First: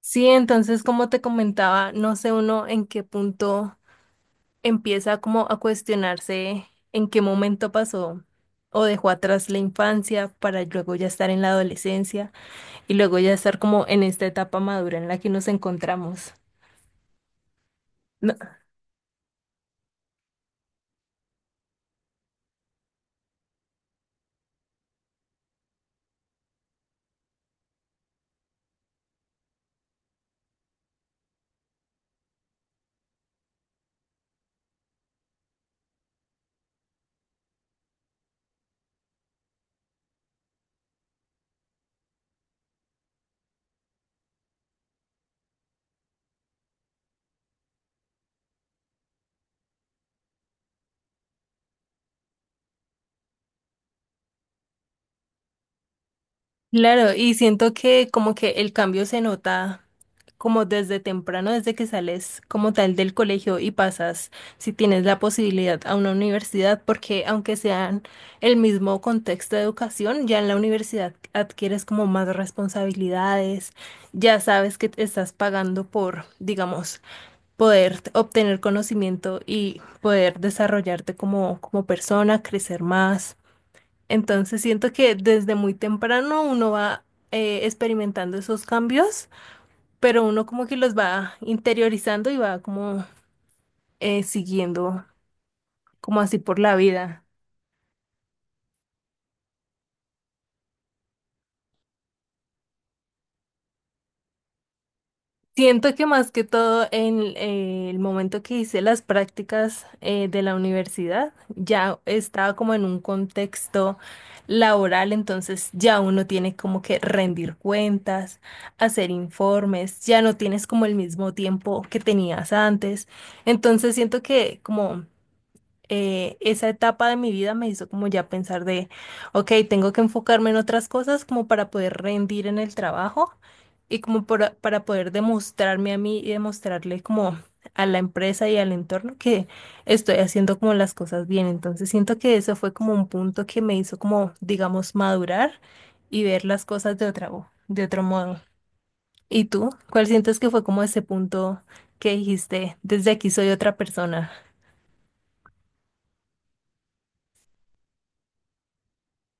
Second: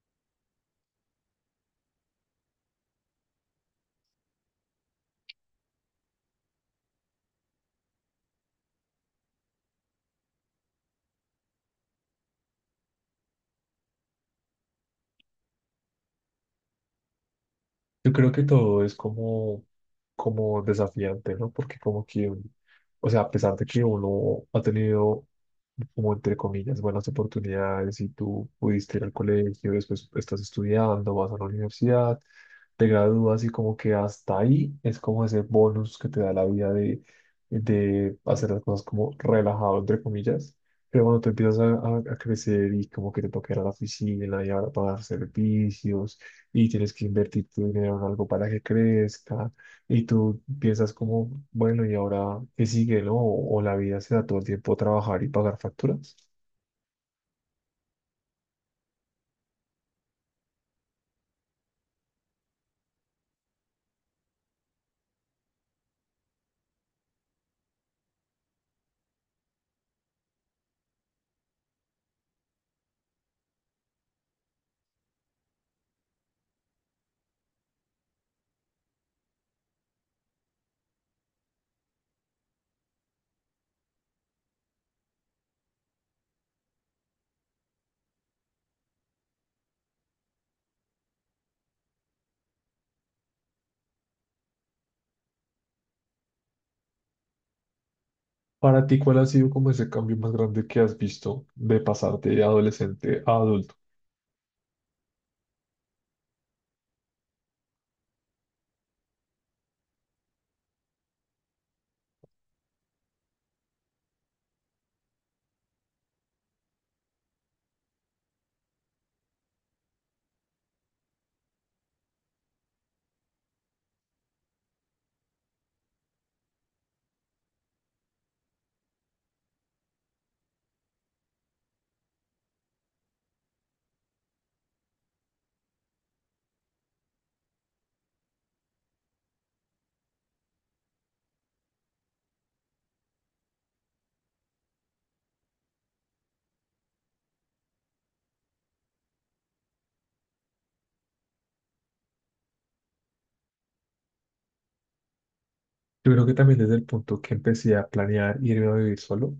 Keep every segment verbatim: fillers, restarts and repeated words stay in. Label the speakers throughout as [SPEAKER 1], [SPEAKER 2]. [SPEAKER 1] Sí, entonces, como te comentaba, no sé uno en qué punto empieza como a cuestionarse en qué momento pasó o dejó atrás la infancia para luego ya estar en la adolescencia y luego ya estar como en esta etapa madura en la que nos encontramos.
[SPEAKER 2] Yo creo que todo es como, como desafiante, ¿no? Porque como que, un- o sea, a pesar de que uno ha tenido como entre comillas, buenas oportunidades, si tú pudiste ir al colegio, después estás estudiando, vas a la universidad, te gradúas y como que hasta ahí es como ese bonus que te da la vida de, de hacer las cosas como relajado, entre comillas. Pero bueno te empiezas a, a- a crecer y como que te toca ir a la oficina y ahora pagar servicios y tienes que invertir tu dinero en algo para que crezca y tú piensas como, bueno, ¿y ahora qué sigue, no? O, o la vida se da todo el tiempo a trabajar y pagar facturas.
[SPEAKER 1] Claro, y siento que como que el cambio se nota como desde temprano, desde que sales como tal del colegio y pasas, si tienes la posibilidad, a una universidad, porque aunque sean el mismo contexto de educación, ya en la universidad adquieres como más responsabilidades, ya sabes que te estás pagando por, digamos, poder t- obtener conocimiento y poder desarrollarte como, como persona, crecer más. Entonces siento que desde muy temprano uno va eh, experimentando esos cambios, pero uno como que los va interiorizando y va como eh, siguiendo como así por la vida.
[SPEAKER 2] Para ti, ¿cuál ha sido como ese cambio más grande que has visto de pasar de adolescente a adulto?
[SPEAKER 1] Siento que más que todo en eh, el momento que hice las prácticas eh, de la universidad, ya estaba como en un contexto laboral, entonces ya uno tiene como que rendir cuentas, hacer informes, ya no tienes como el mismo tiempo que tenías antes. Entonces siento que como eh, esa etapa de mi vida me hizo como ya pensar de, ok, tengo que enfocarme en otras cosas como para poder rendir en el trabajo y como para, para poder demostrarme a mí y demostrarle como a la empresa y al entorno que estoy haciendo como las cosas bien. Entonces siento que eso fue como un punto que me hizo como, digamos, madurar y ver las cosas de otra, vo- de otro modo. ¿Y tú? ¿Cuál sientes que fue como ese punto que dijiste, desde aquí soy otra persona?
[SPEAKER 2] Yo creo que también desde el punto que empecé a planear irme a vivir solo,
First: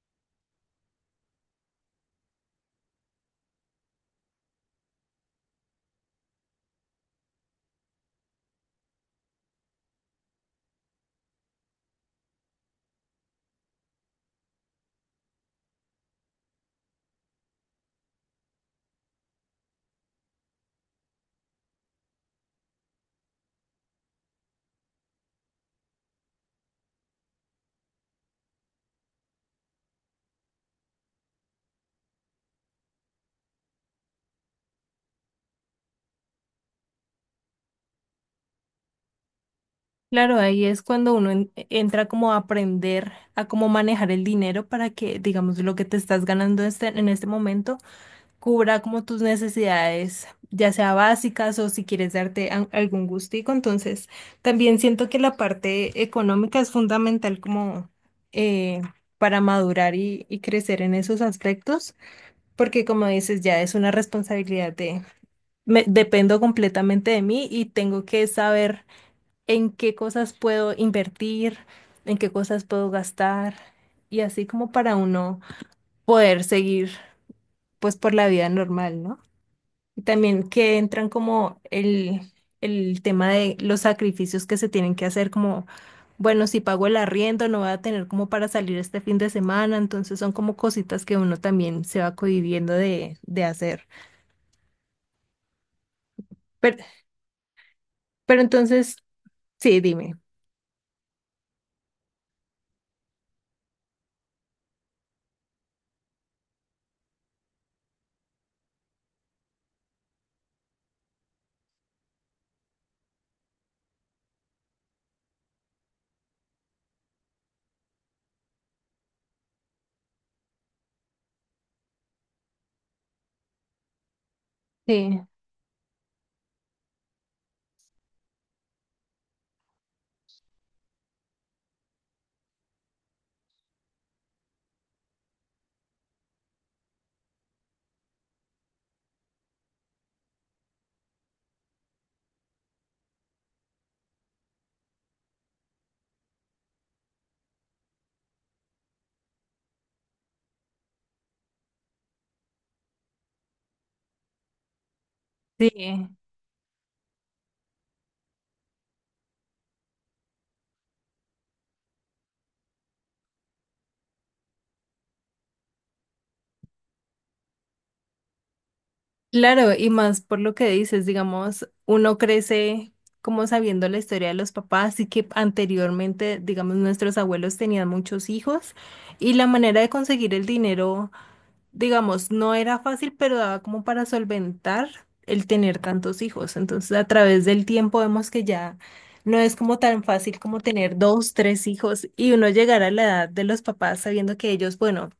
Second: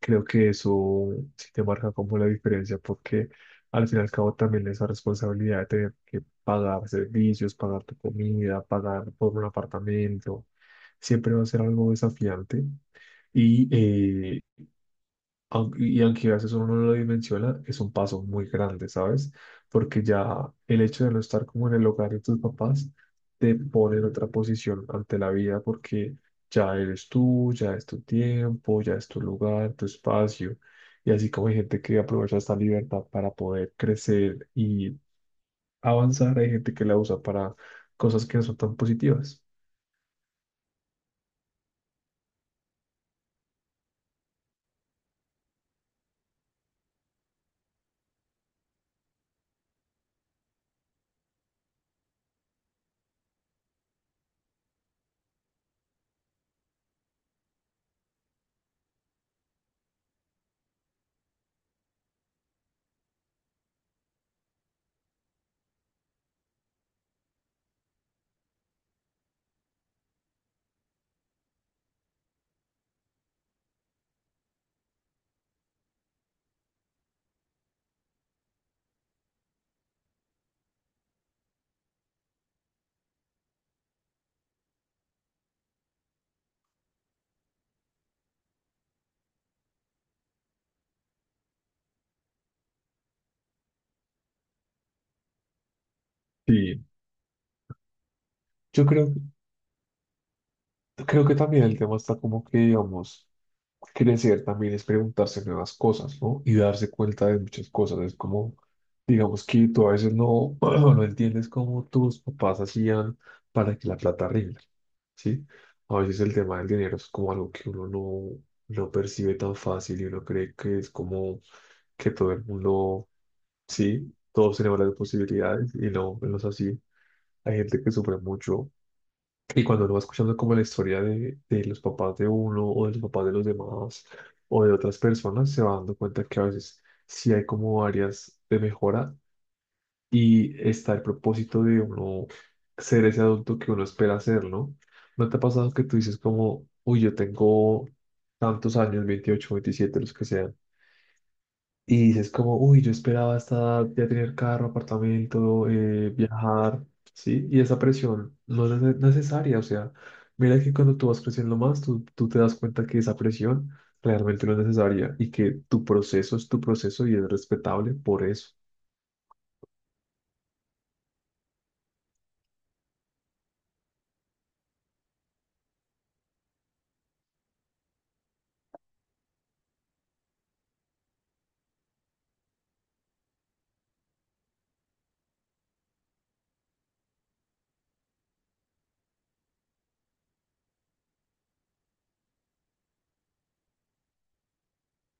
[SPEAKER 2] creo que eso sí te marca como la diferencia, porque al fin y al cabo también esa responsabilidad de tener que pagar servicios, pagar tu comida, pagar por un apartamento, siempre va a ser algo desafiante. Y eh, aunque- Y aunque a veces uno no lo dimensiona, es un paso muy grande, ¿sabes? Porque ya el hecho de no estar como en el hogar de tus papás te pone en otra posición ante la vida porque ya eres tú, ya es tu tiempo, ya es tu lugar, tu espacio. Y así como hay gente que aprovecha esta libertad para poder crecer y avanzar, hay gente que la usa para cosas que no son tan positivas.
[SPEAKER 1] Claro, ahí es cuando uno en- entra como a aprender a cómo manejar el dinero para que, digamos, lo que te estás ganando este- en este momento cubra como tus necesidades, ya sea básicas o si quieres darte a- algún gustico. Entonces, también siento que la parte económica es fundamental como eh, para madurar y, y crecer en esos aspectos, porque como dices, ya es una responsabilidad de, me- dependo completamente de mí y tengo que saber en qué cosas puedo invertir, en qué cosas puedo gastar y así como para uno poder seguir pues por la vida normal, ¿no? Y también que entran como el, el tema de los sacrificios que se tienen que hacer como, bueno, si pago el arriendo no voy a tener como para salir este fin de semana, entonces son como cositas que uno también se va cohibiendo de, de hacer. Pero,
[SPEAKER 2] Sí,
[SPEAKER 1] pero
[SPEAKER 2] yo
[SPEAKER 1] entonces,
[SPEAKER 2] creo,
[SPEAKER 1] sí, dime.
[SPEAKER 2] creo que también el tema está como que, digamos, crecer también es preguntarse nuevas cosas, ¿no? Y darse cuenta de muchas cosas. Es como, digamos que tú a veces no, no entiendes cómo tus papás hacían para que la plata rinda, ¿sí? A veces el tema del dinero es como algo que uno no, no percibe tan fácil y uno cree que es como que todo el mundo, sí, todos tenemos las
[SPEAKER 1] Sí,
[SPEAKER 2] posibilidades y no, no es así. Hay gente que sufre mucho y cuando uno va escuchando como la historia de, de los papás de uno o de los papás de los demás o de otras personas, se va dando cuenta que a veces sí hay como áreas de mejora y está el propósito de uno ser ese adulto que uno espera ser, ¿no? ¿No te ha pasado que tú dices como, uy, yo tengo tantos años, veintiocho veintisiete los que sean, y dices como, uy, yo esperaba hasta ya tener carro, apartamento,
[SPEAKER 1] sí.
[SPEAKER 2] eh, viajar, ¿sí? Y esa presión no es nece- necesaria, o sea, mira que cuando tú vas creciendo más, tú, tú te das cuenta que esa presión realmente no es necesaria y que tu proceso es tu proceso y es respetable por eso.
[SPEAKER 1] Claro, y más por lo que dices, digamos, uno crece como sabiendo la historia de los papás y que anteriormente, digamos, nuestros abuelos tenían muchos hijos y la manera de conseguir el dinero, digamos, no era fácil, pero daba como para solventar el tener tantos hijos. Entonces, a través del tiempo vemos que ya no es como tan fácil como tener dos, tres hijos y uno llegar a la edad de los papás sabiendo que ellos, bueno,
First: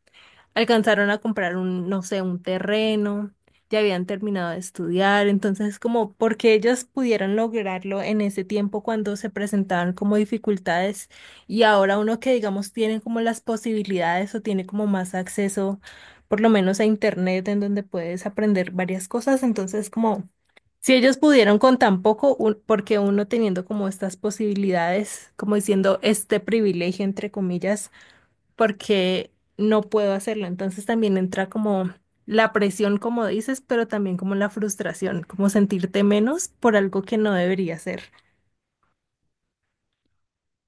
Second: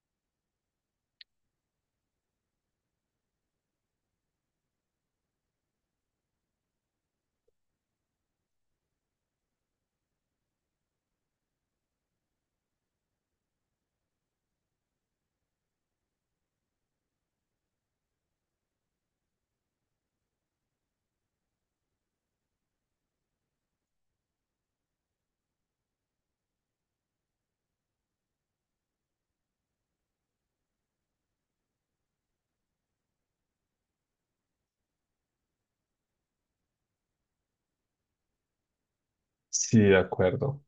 [SPEAKER 1] alcanzaron a comprar un, no sé, un terreno, ya habían terminado de estudiar, entonces como porque ellas pudieron lograrlo en ese tiempo cuando se presentaban como dificultades y ahora uno que digamos tiene como las posibilidades o tiene como más acceso por lo menos a internet en donde puedes aprender varias cosas, entonces como si ellos pudieron con tan poco, un- porque uno teniendo como estas posibilidades, como diciendo este privilegio entre comillas porque no puedo hacerlo. Entonces también entra como la presión, como dices, pero también como la frustración, como sentirte menos por algo que no debería ser.
[SPEAKER 2] Sí, de acuerdo.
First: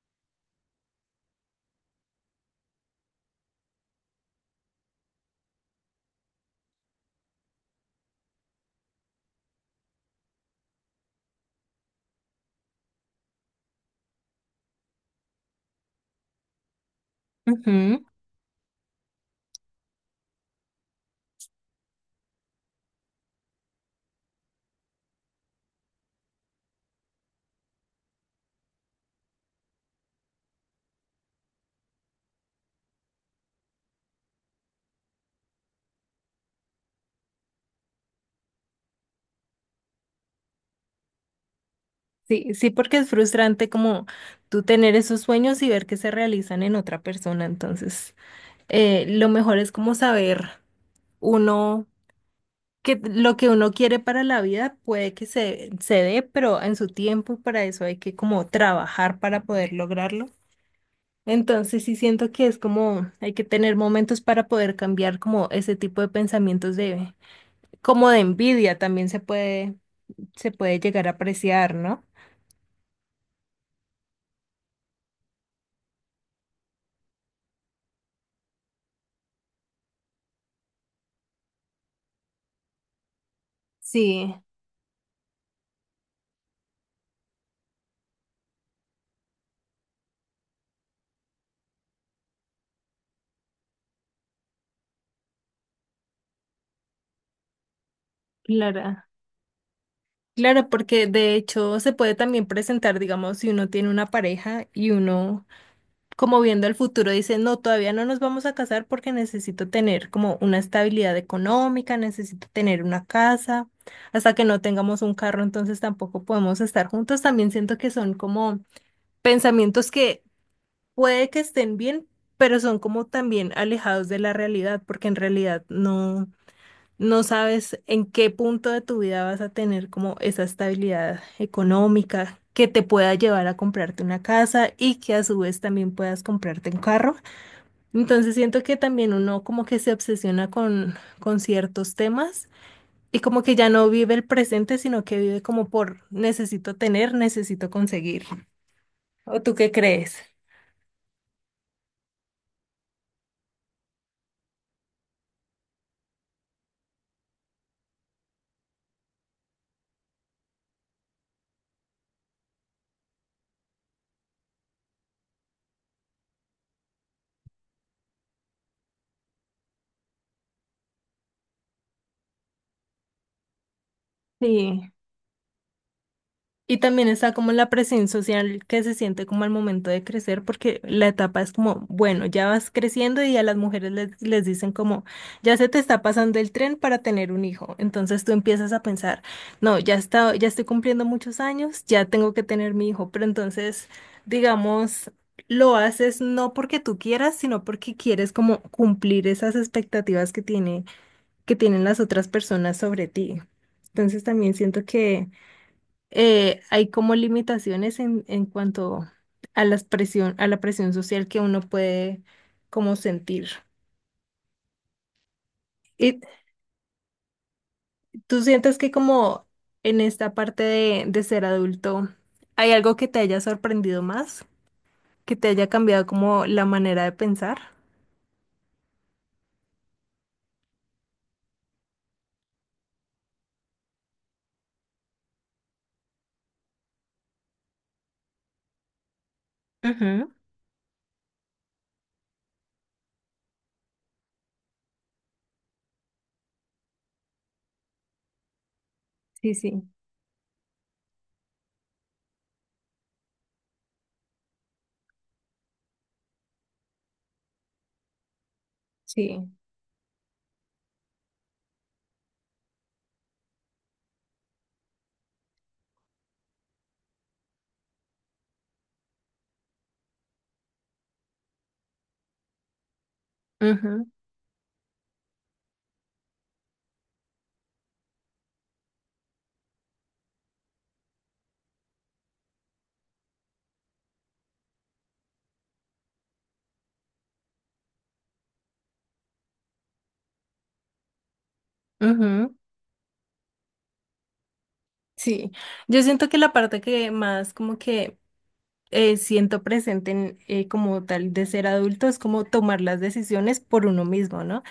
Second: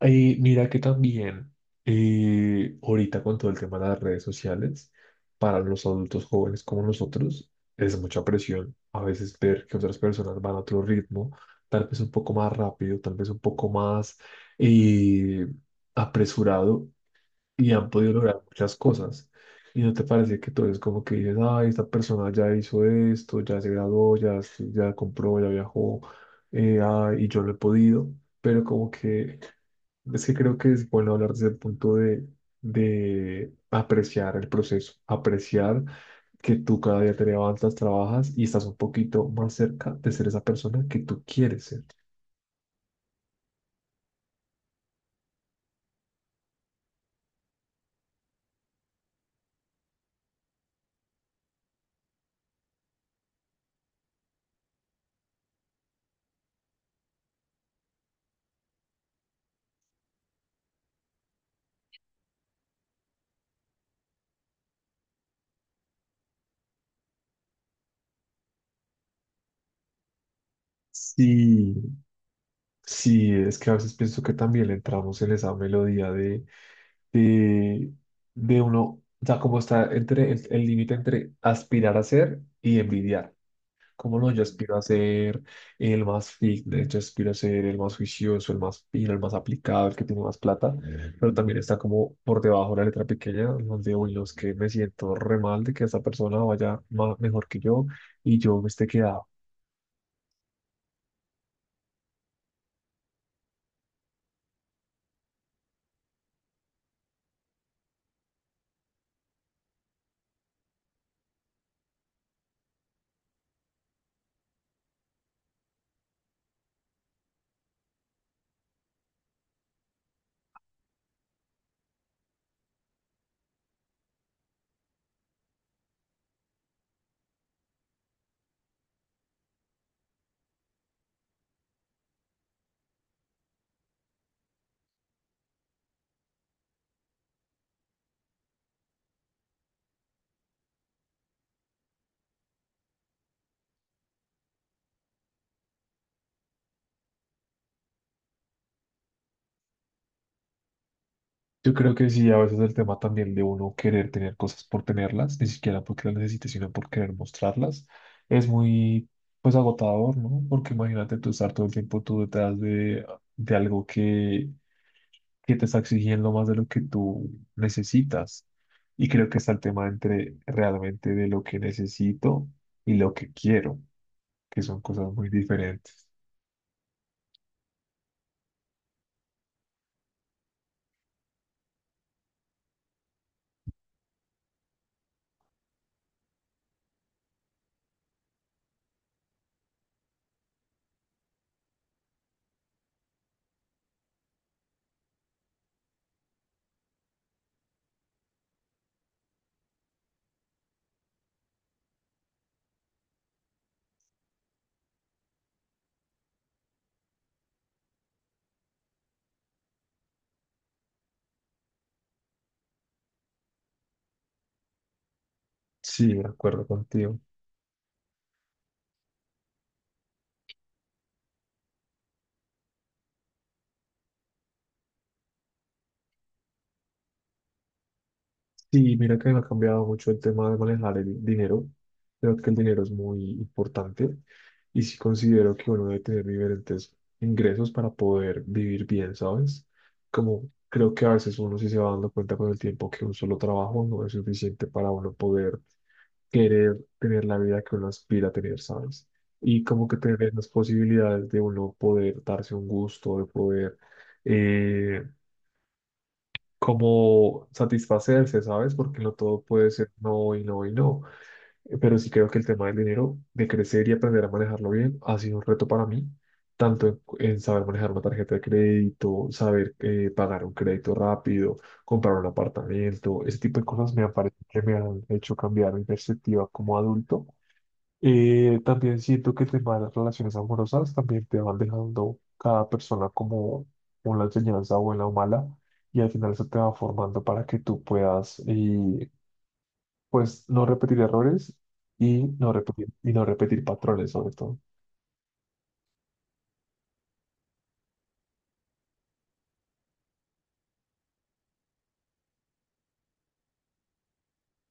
[SPEAKER 2] Y mira que también eh, ahorita con todo el tema de las redes sociales, para los adultos jóvenes como nosotros, es mucha presión a veces ver que otras personas van a otro ritmo, tal vez un poco más rápido, tal vez un poco más eh, apresurado y han
[SPEAKER 1] Ujú.
[SPEAKER 2] podido lograr muchas cosas. Y no te parece que tú eres como que dices, ay, esta persona ya hizo esto, ya se graduó, ya, ya compró, ya viajó, eh, ay, y yo no he podido, pero como que es que creo que es bueno hablar desde el punto de, de apreciar el proceso, apreciar que tú cada día te levantas, trabajas y estás un poquito más cerca de ser esa persona que tú quieres ser.
[SPEAKER 1] Sí, sí, porque es frustrante como tú tener esos sueños y ver que se realizan en otra persona. Entonces, eh, lo mejor es como saber uno que lo que uno quiere para la vida puede que se, se dé, pero en su tiempo y para eso hay que como trabajar para poder lograrlo. Entonces sí siento que es como hay que tener momentos para poder cambiar como ese tipo de pensamientos de como de envidia también se puede se puede llegar a
[SPEAKER 2] Sí,
[SPEAKER 1] apreciar, ¿no?
[SPEAKER 2] sí, es que a veces pienso que también le entramos en esa melodía de, de, de uno, o sea, como está entre el el límite entre aspirar a ser y envidiar. Como no,
[SPEAKER 1] Sí,
[SPEAKER 2] yo aspiro a ser el más fit, de hecho aspiro a ser el más juicioso, el más fino, el más aplicado, el que tiene más plata, pero también está como por debajo la letra pequeña, donde uy, los que me siento re mal de que esa persona vaya ma- mejor que yo y yo me esté
[SPEAKER 1] claro.
[SPEAKER 2] quedado.
[SPEAKER 1] Claro, porque de hecho se puede también presentar, digamos, si uno tiene una pareja y uno como viendo el futuro, dice, no, todavía no nos vamos a casar porque necesito tener como una estabilidad económica, necesito tener una casa, hasta que no tengamos un carro, entonces tampoco podemos estar juntos. También siento que son como pensamientos que puede que estén bien, pero son como también alejados de la realidad, porque en realidad no, no sabes en qué punto de tu vida vas a tener como esa estabilidad económica que te pueda llevar a comprarte una casa y que a su vez también puedas comprarte un carro. Entonces siento que también uno como que se obsesiona con, con ciertos temas y como que ya no vive el presente, sino que vive como por necesito tener, necesito conseguir. ¿O tú qué crees?
[SPEAKER 2] Yo creo que sí, a veces el tema también de uno querer tener cosas por tenerlas, ni siquiera porque las necesite, sino por querer mostrarlas, es muy pues agotador, ¿no? Porque imagínate tú estar todo el tiempo tú detrás de, de algo que que te está exigiendo más de lo que tú necesitas. Y creo que está el tema entre realmente de lo que necesito y lo que quiero, que son
[SPEAKER 1] Sí.
[SPEAKER 2] cosas muy diferentes.
[SPEAKER 1] Y también está como la presión social que se siente como al momento de crecer, porque la etapa es como, bueno, ya vas creciendo y a las mujeres les, les dicen como, ya se te está pasando el tren para tener un hijo. Entonces tú empiezas a pensar, no, ya está, ya estoy cumpliendo muchos años, ya tengo que tener mi hijo. Pero entonces, digamos, lo haces no porque tú quieras, sino porque quieres como cumplir esas expectativas que tiene, que tienen las otras personas sobre ti. Entonces también siento que eh, hay como limitaciones en, en cuanto a las presión, a la presión social que uno puede como sentir.
[SPEAKER 2] Sí,
[SPEAKER 1] ¿Y
[SPEAKER 2] de acuerdo contigo.
[SPEAKER 1] tú sientes que como en esta parte de, de ser adulto hay algo que te haya sorprendido más, que te haya cambiado como la manera de pensar?
[SPEAKER 2] Sí, mira que ha cambiado mucho el tema de manejar el dinero. Creo que el dinero es muy importante y sí considero que uno debe tener diferentes ingresos para poder vivir bien, ¿sabes?
[SPEAKER 1] Ujú.
[SPEAKER 2] Como creo que a veces uno sí se va dando cuenta con el tiempo que un solo trabajo no es suficiente para uno poder querer tener la vida que uno aspira a tener, ¿sabes?
[SPEAKER 1] Sí,
[SPEAKER 2] Y
[SPEAKER 1] sí,
[SPEAKER 2] como que tener las posibilidades de uno poder darse un gusto, de poder eh, como satisfacerse, ¿sabes? Porque no todo
[SPEAKER 1] sí.
[SPEAKER 2] puede ser no y no y no. Eh, Pero sí creo que el tema del dinero, de crecer y aprender a manejarlo bien, ha sido un reto para mí, tanto en, en saber manejar una tarjeta de crédito, saber eh, pagar un crédito rápido, comprar un apartamento, ese tipo de cosas me
[SPEAKER 1] Ujú,
[SPEAKER 2] han parecido que me han hecho cambiar mi perspectiva como adulto. Eh, también siento que temas de las relaciones amorosas también te van dejando cada persona como una enseñanza buena o mala y al final eso te va formando para que tú puedas eh, pues no repetir errores y no
[SPEAKER 1] ujú.
[SPEAKER 2] repetir y no repetir patrones sobre todo.
[SPEAKER 1] Sí, yo siento que la parte que más como que eh, siento presente en, eh, como tal de ser adulto es como tomar las decisiones por uno mismo, ¿no?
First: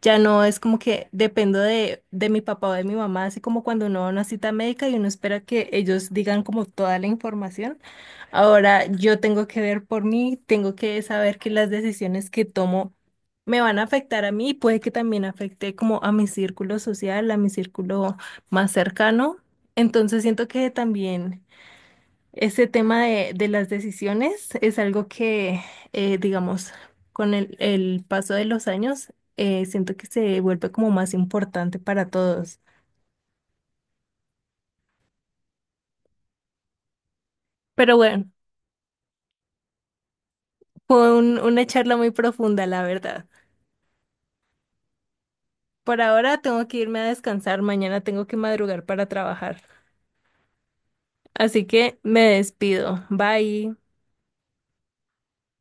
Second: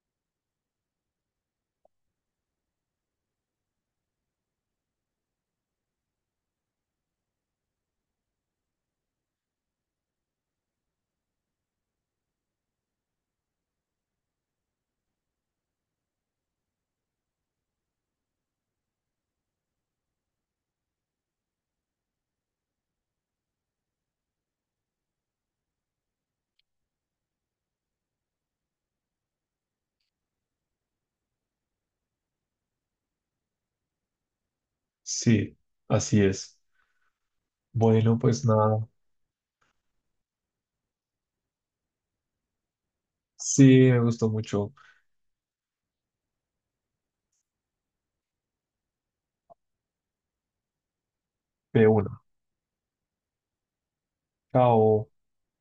[SPEAKER 1] Ya no es como que dependo de, de mi papá o de mi mamá, así como cuando uno va a una cita médica y uno espera que ellos digan como toda la información. Ahora yo tengo que ver por mí, tengo que saber que las decisiones que tomo me van a afectar a mí y puede que también afecte como a mi círculo social, a mi círculo más cercano. Entonces siento que también... Ese tema de, de las decisiones es algo que, eh, digamos, con el, el paso de los años, eh, siento que se vuelve como más importante para todos.
[SPEAKER 2] Sí, así es.
[SPEAKER 1] Pero
[SPEAKER 2] Bueno,
[SPEAKER 1] bueno,
[SPEAKER 2] pues nada.
[SPEAKER 1] fue un- una charla muy profunda, la verdad.
[SPEAKER 2] Sí, me gustó mucho.
[SPEAKER 1] Por ahora tengo que irme a descansar, mañana tengo que madrugar para trabajar. Así
[SPEAKER 2] De
[SPEAKER 1] que me
[SPEAKER 2] una.
[SPEAKER 1] despido. Bye.
[SPEAKER 2] Chao.